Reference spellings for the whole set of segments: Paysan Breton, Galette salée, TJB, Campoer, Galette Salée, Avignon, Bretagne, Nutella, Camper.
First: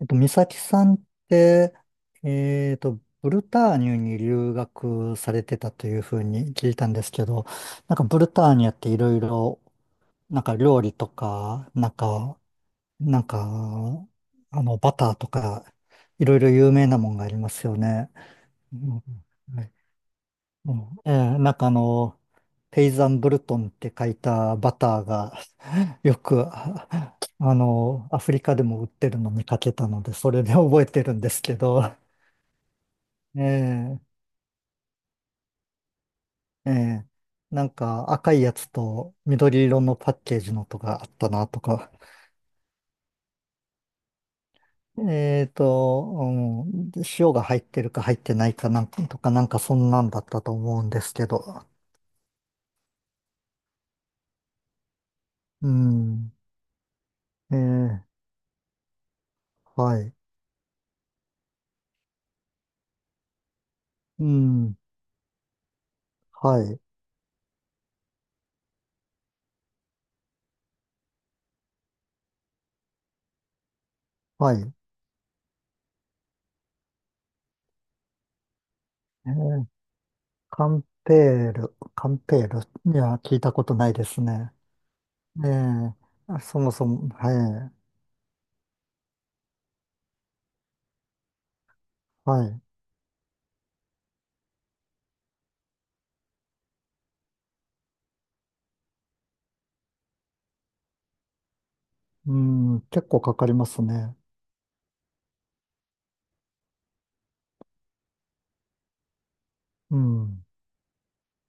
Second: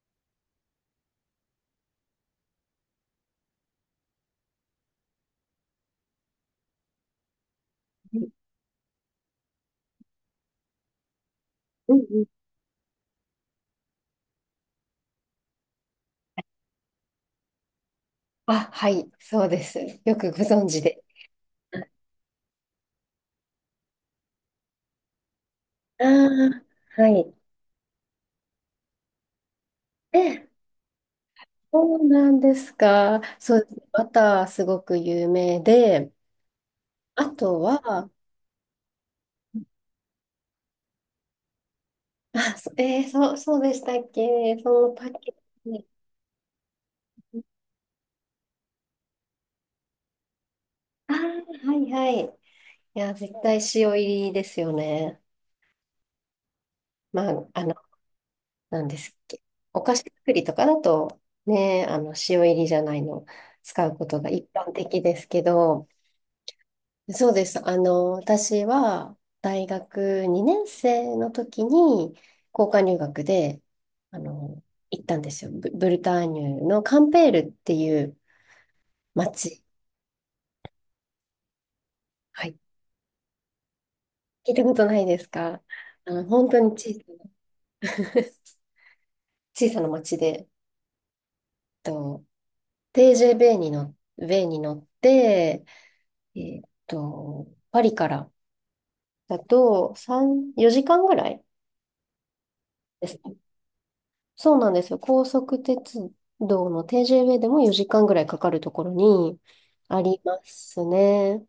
美咲さんって、ブルターニュに留学されてたというふうに聞いたんですけど、なんかうブんルターニュっていろいろ、なんか料理とか、うん、なんか、バターとか、いろいろ有名なもんがありますよね。あ、うはん、い、そうです。よくご存う知ん、で。ええ、なんかペイザンブルトンって書いたバターが よあく、あは い。アフリカでも売ってるの見かけたので、それえ、で 覚えてるんですけど、そうなんですか。えそうですね。え、バターすごく有名で、ええ、あとなんかは、赤いやつと緑色のパッケージのとかあったなとか、あ、そえーそう、そうでしたっけそのパッケージ。うん、塩が入ってるか入ってないかなんかとか、なんかそんなんだったと思うんであすけど、あはいはい。いや、絶対塩入りですよね。うん、まあ、ええ、なんですっけ。お菓は子い、作りとかだと、ね、塩入りじゃないの使うことうが一般ん、的ですけど、はい、そうです。私は大学2年生の時に交換留学で、あはの、い。行ったんですよ。ブルターニュのカンペールっていう町。ええ、カンペール、カンペはーい。ルには聞いたことないです聞ね。いたことないですえか？え、あ、本当そもにそ小さも、な はい、小さな町で、と、はい。TJ ベイに乗って、えっと、パリからだと3、4時間ぐらいうん、で結す。構かかりますね。そうなんですよ。高速鉄道の TJB でも4時間ぐらいかかるところにうありまん。すね。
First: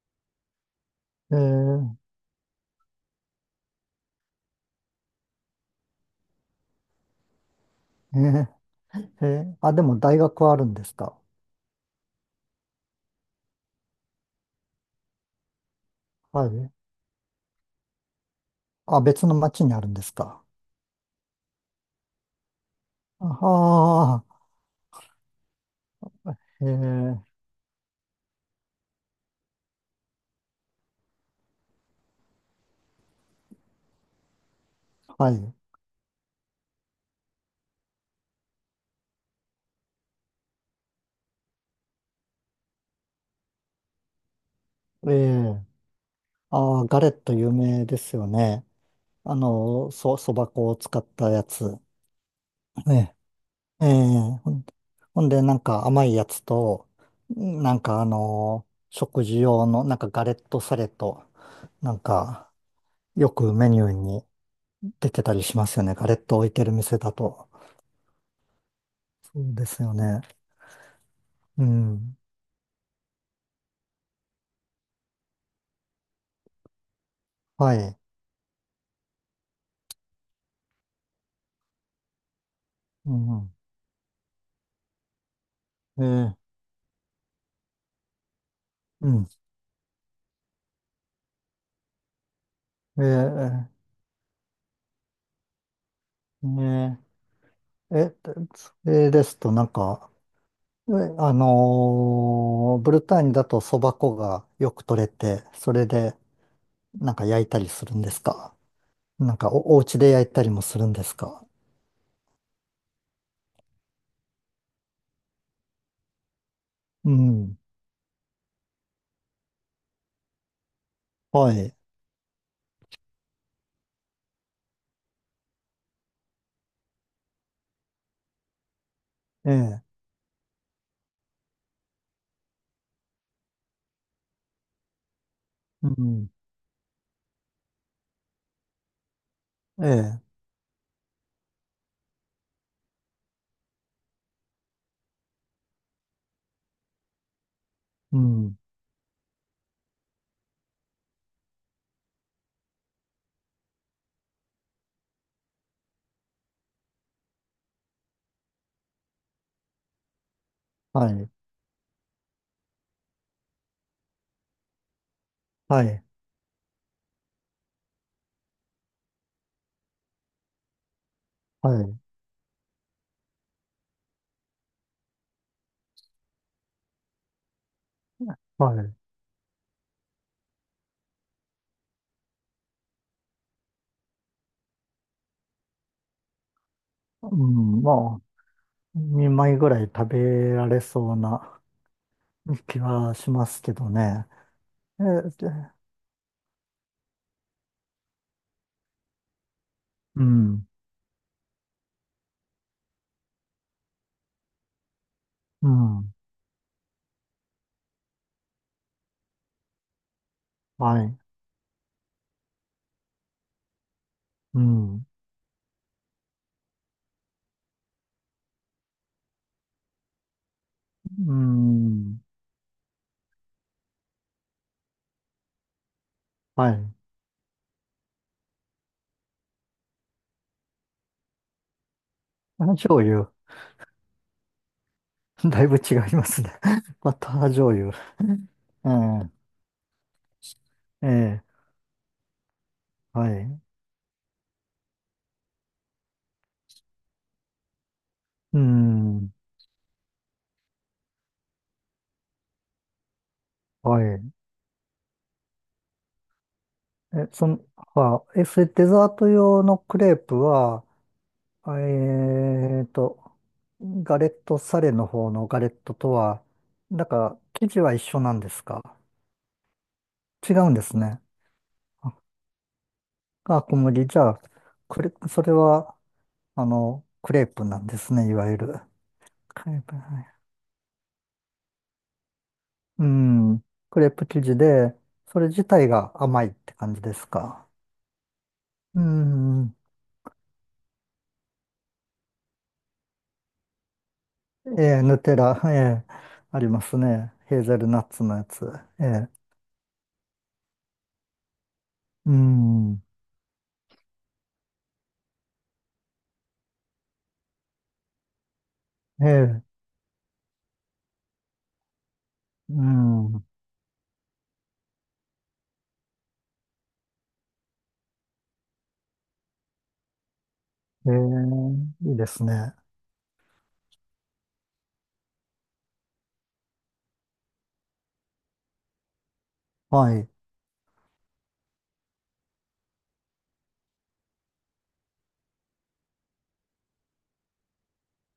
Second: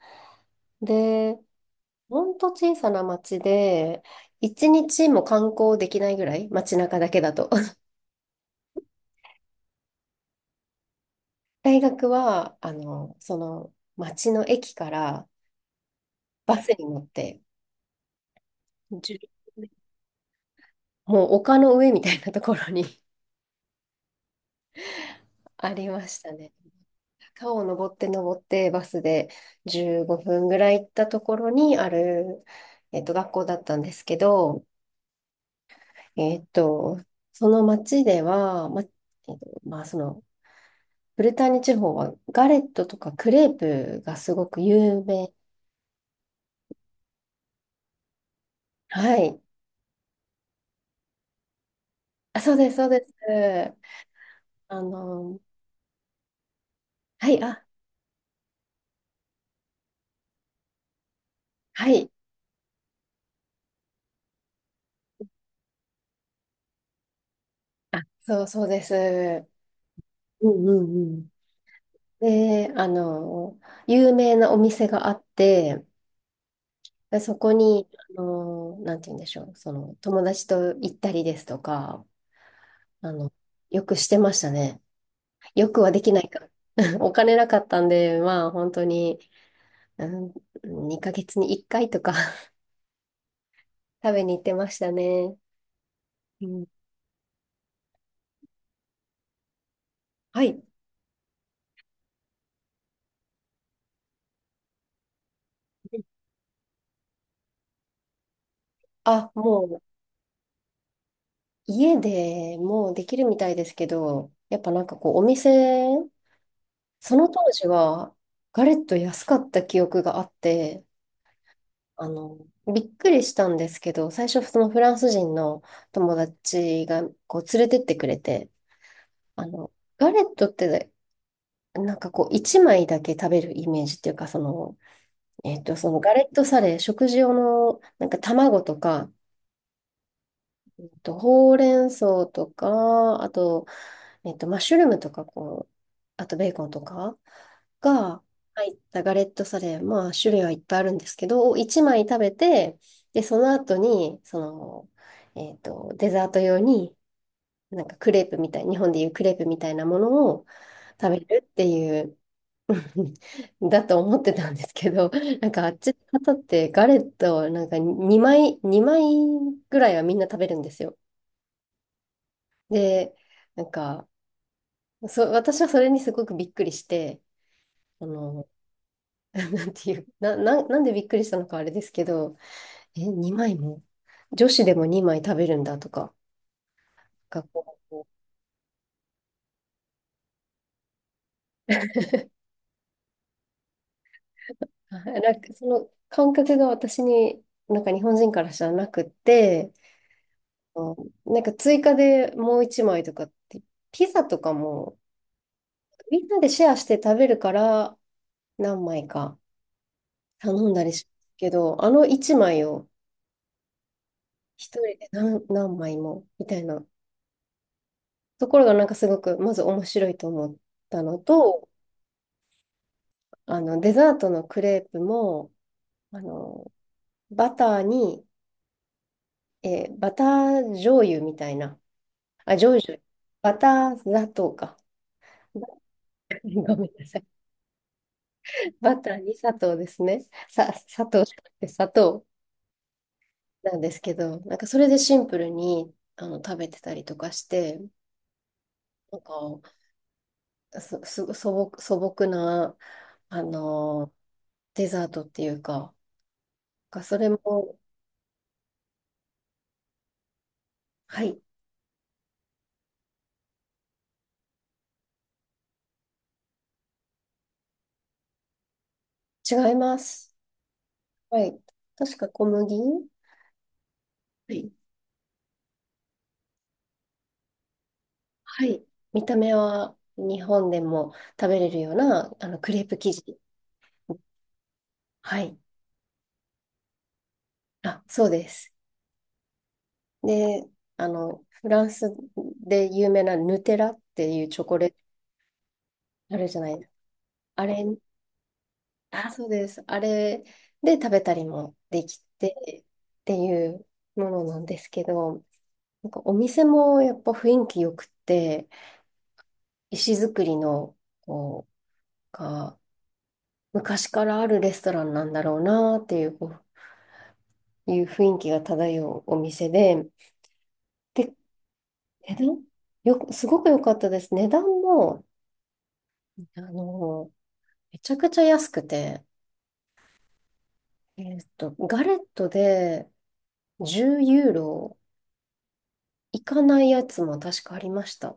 えで、え、ほんと小さな町で、一日も観光できないぐらい、街中だけだと。ええ、ええ、あ、でも大学はあるんですか？大学は、その町の駅からはバスい。に乗って、あ、じゅ別の町うにあるんですか？もう丘の上みたいなところに ああ、ありましたね。ええ、川を登って登ってバスで15分ぐらい行ったところにある、学校だったんですけど、はい。えっと、その町では、と、まあ、その、ブルターニュ地方はガレットとかクレープがすごく有え名。え、ああ、ガレット有名ですよね。はい。そば粉を使ったやつ。あ、そうです、そうえです。え、ええ、あほんの、で、なんか甘いやつと、はい、あ、なんか食事用の、なんかガレットサレと、はなんい。か、よくメニューに出てたりしますよね。ガレット置いてる店だと。あ、そう、そうでそす。うですよね。うんうんうん。うん。で、有名なお店があって、でそこはに、い。なんて言うんでしょう、その、友達と行ったりですとか、あうの、ん。よくしてましたね。よくはでえきないー、か。お金なかったんで、まあ、本当うに、ん。うん、2ヶ月に1回とか え食べに行ってましたね。うん、ねええ、それですと、なんか、はい。えブルターニュだとそば粉がよく取れて、それで、なんか焼いたりするんですか？あ、なんかもお、おう、家で焼いたりもするんですか？家でもうできるみたいですけど、やっぱなんかこう、お店、うその当ん。時は、ガレット安かった記憶があって、はい。あの、びっくりしたんですけど、最初そのフランス人の友達がこう連れてってくれて、あえの、え。ガレットってなんかこう一枚だけ食べるイメージっていうか、その、うそのガレん。ットサレ、食事用のなんか卵とか、ええ。ほうれん草とか、あとマッシュルームとか、こう、あとベーコンとかうがん。入ったガレットサレ、まあ、種類はいっぱいあるんですけど、1枚食べて、で、その後に、デザート用に、なんかクレープみたい、日本でいうクレープみたいなものをは食べい。るっていう、だと思ってたんですけど、なんかあっはちい。の方ってガレットをなんか2枚、2枚ぐらいはみんな食べるんですよ。はい。で、なんか、私はそれにすごくびっくりして、その、はい。なんていう、なんでびっくりしたのかあれですけど、え、2枚も、女子でも2枚食べるんだとか、う学校。ん。まあ、2枚ぐらい食べられそうな 気はしますけどね。あええ。なんで、かその感覚が私に、なんか日本人からしたらなくって、うん。あのなんか追加でもう1枚とかって、ピザとかも、うん。みんなでシェアして食べるから、何枚か頼んだりはしますい。けど、あの1枚をう一人ん。で何枚も、みたいなところがなんかすごく、まず面白いと思ったのうと、ん。デザートのクレープも、あはの、い。バターに、バター醤油みたいな、あ、花醤油、醤油。バター砂糖か。バ だいぶ違いますね。ごめ んなバさい。ター醤油。バター えに砂糖ですね。砂え。え糖じゃなえ。くて砂糖はい。なんですけど、なんかそれでシンプルに食べてたりとかして、うなんん。か素朴な、あはの、い。デザートっていうか、そえ、れその、も、あ、え、それデザート用のクレープは、はい、あえーと、ガレットサレの方のガレットとは、なんか、生地は一緒なんですか？違います。違うんですね。はい。あ、確か小麦あ、小麦。じゃあ、はい。それは、クレープなんですね、いわゆはる。い見た目クレーはプ、は日い。本でも食べれるような、クレープう生地。ん、クレープ生地で、はそれい。自体が甘いって感じですか？あ、そうです。うん。で、フランスで有名なヌテラっていうチョコえレートえ、ヌテラ、ええ、あるじあゃりないまですか。すね。ヘーあれ、ゼルナッツのやつ。ええ、あ、そうです。あれで食べたりもできうてん、っていうものなんですけど、なんかお店もやっぱ雰囲気よくて、ええ、石造りの、こう、うん、昔からあるレストランなんだろうなっていうこういう雰囲気が漂うお店で、えで、え、いいで値す段ね。よく、すごく良かったです。値段も、あの、めちゃくちゃ安くて、はい。ガレットで10ユーロいかないやつも確かありました。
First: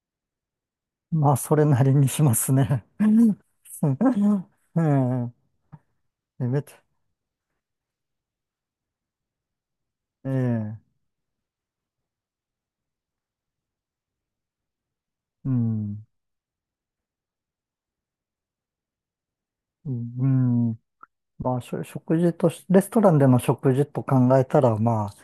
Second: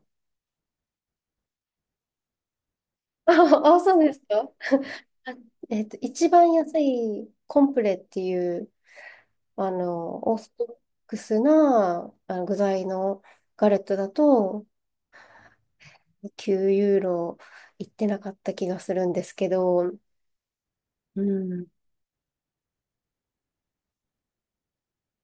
まあ、それなりにしますね。あ、あそうですか。うあん、え一え、番めっち安ゃ、いコンプレっていう、えオーソドッえ、クスなあの具材のガレットだと、うん、9ユーロいってなかった気がするんですけうど、ん、うまあ、ん。しょ食事とし、レストランでの食事と考えたら、まあ、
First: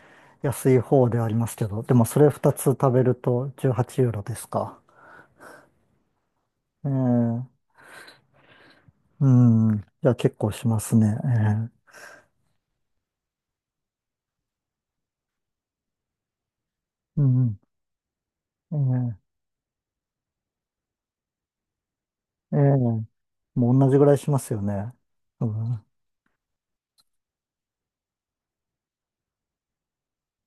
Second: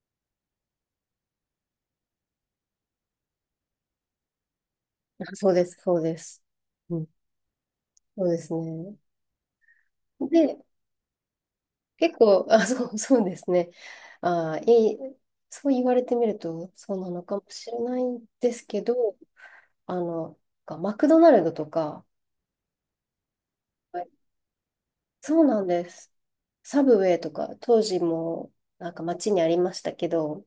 安い方ではありますけど、でもそれ2つ食べると18ユーロですか？あそうです、そうです。えうん。え、そうですね。うん。いや、結構で、しますね。ええ、結構、あ、そう、そうですね。あ、そう言われてみると、そうなのうかもん。しれないんですけど、あの、マクドナルドとか、ええ、ええ、もう同じはぐいらいしますよね。そううなんん。です。サブウェイとか、当時も、なんか街にありましたけど、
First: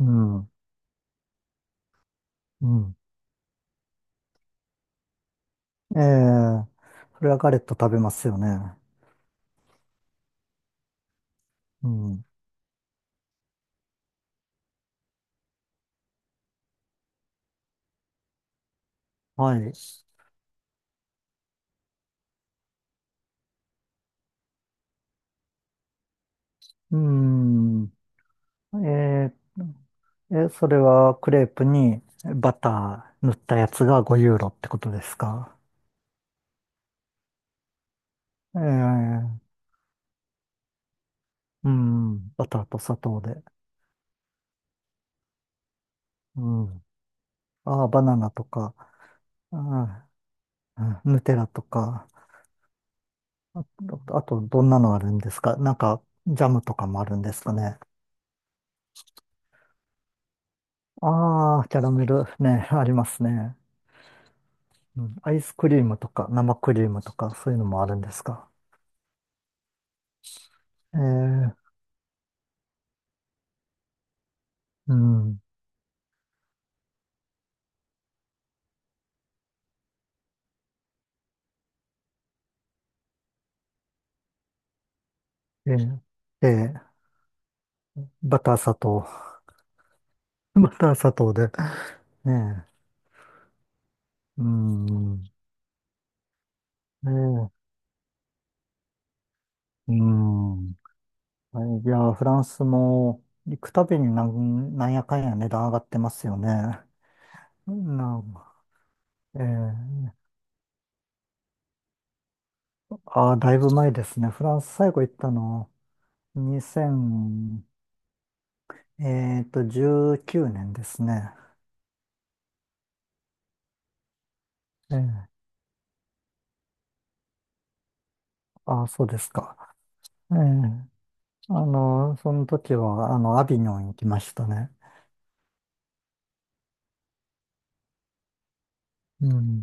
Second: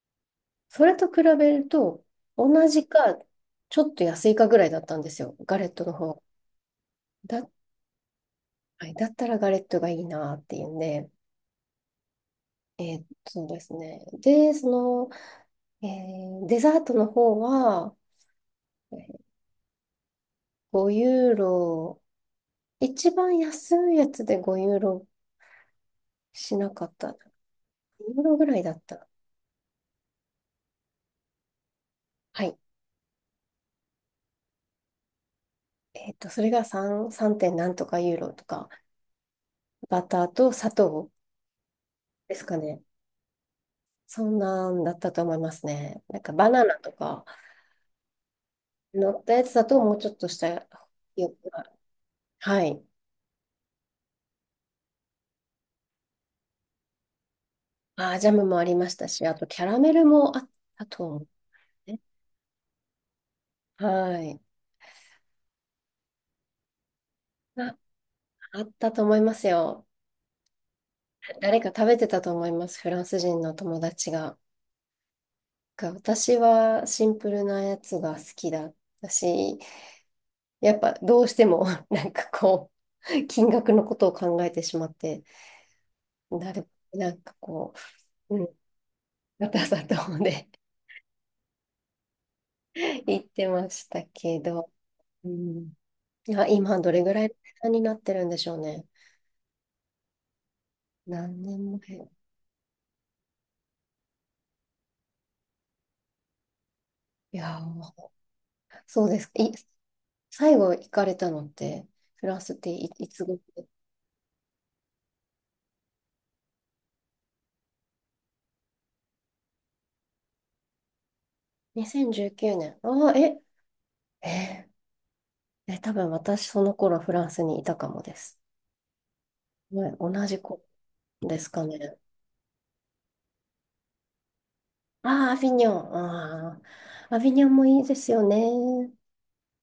うん。それと比べると、同うじん。か、ちょっと安いかぐらいだったんですよ、ガレットのええ、方。それはだ、ガレット食べますよね。はい、だったらガレットがいいなっていうんで、うん。そうですね。で、その、デザートの方は、えーはい。5ユーロ、一番安いやつで5ユーロしなかっうた。2ん。ユーロぐらいだった。え、ええ、それはクレープにはバい。ター塗ったやつが5ユーロってことですか？それが3点なんとかユーロとか、ええ、バターと砂糖うん。ですバかターとね。砂糖で。そんなんだったと思いますね。なんかうバナナん。とかああ、バナナとか、乗ったやつあだともうちあ、ょっとしたうん、ヌよテくラあとる。か。はい。あと、どんなのあるんですか？なんか、ジャムとかもあるんですかね？ジャムもありましたし、あとキャラメルもあったと思うああ、キャラね。メルね、ありますね。はい。うん、アイスクリームとか、生クリームとか、そういうのあもあるんですか？あったと思いますよ。えー、誰か食べてたと思います。フランス人の友達が。うん。が私はシンプルなやつが好きだったし、やっぱどうしても なんかこう、金額のことを考えてしまって、えー、えなる、ーなんかこう、うバん、ター砂糖。ガタガタで バター砂糖で。ね 言ってましたけえ、うど、ん。うねん、あ、今どれえぐらいの値ー、段になってるんでしょうね。うん。何年はい、い前。や、フランスも、行くたびになんやかんや値段上がってますよね。いやー、なん、そうですえか。ー最後行かれたのって、フランスっていつああ、頃？だいぶ前ですね。フランス最後行ったの、2 0えっと、19年ですね。2019年。ああ、え、えええ、ー、え、多分私その頃フランスにいたかもです。ああ、そうですか。ね、同えじえ、子ですかね。その時は、アビニョン行きましたね。ああ、アビニョン。ああ、アビニョンもいいですよね。うん。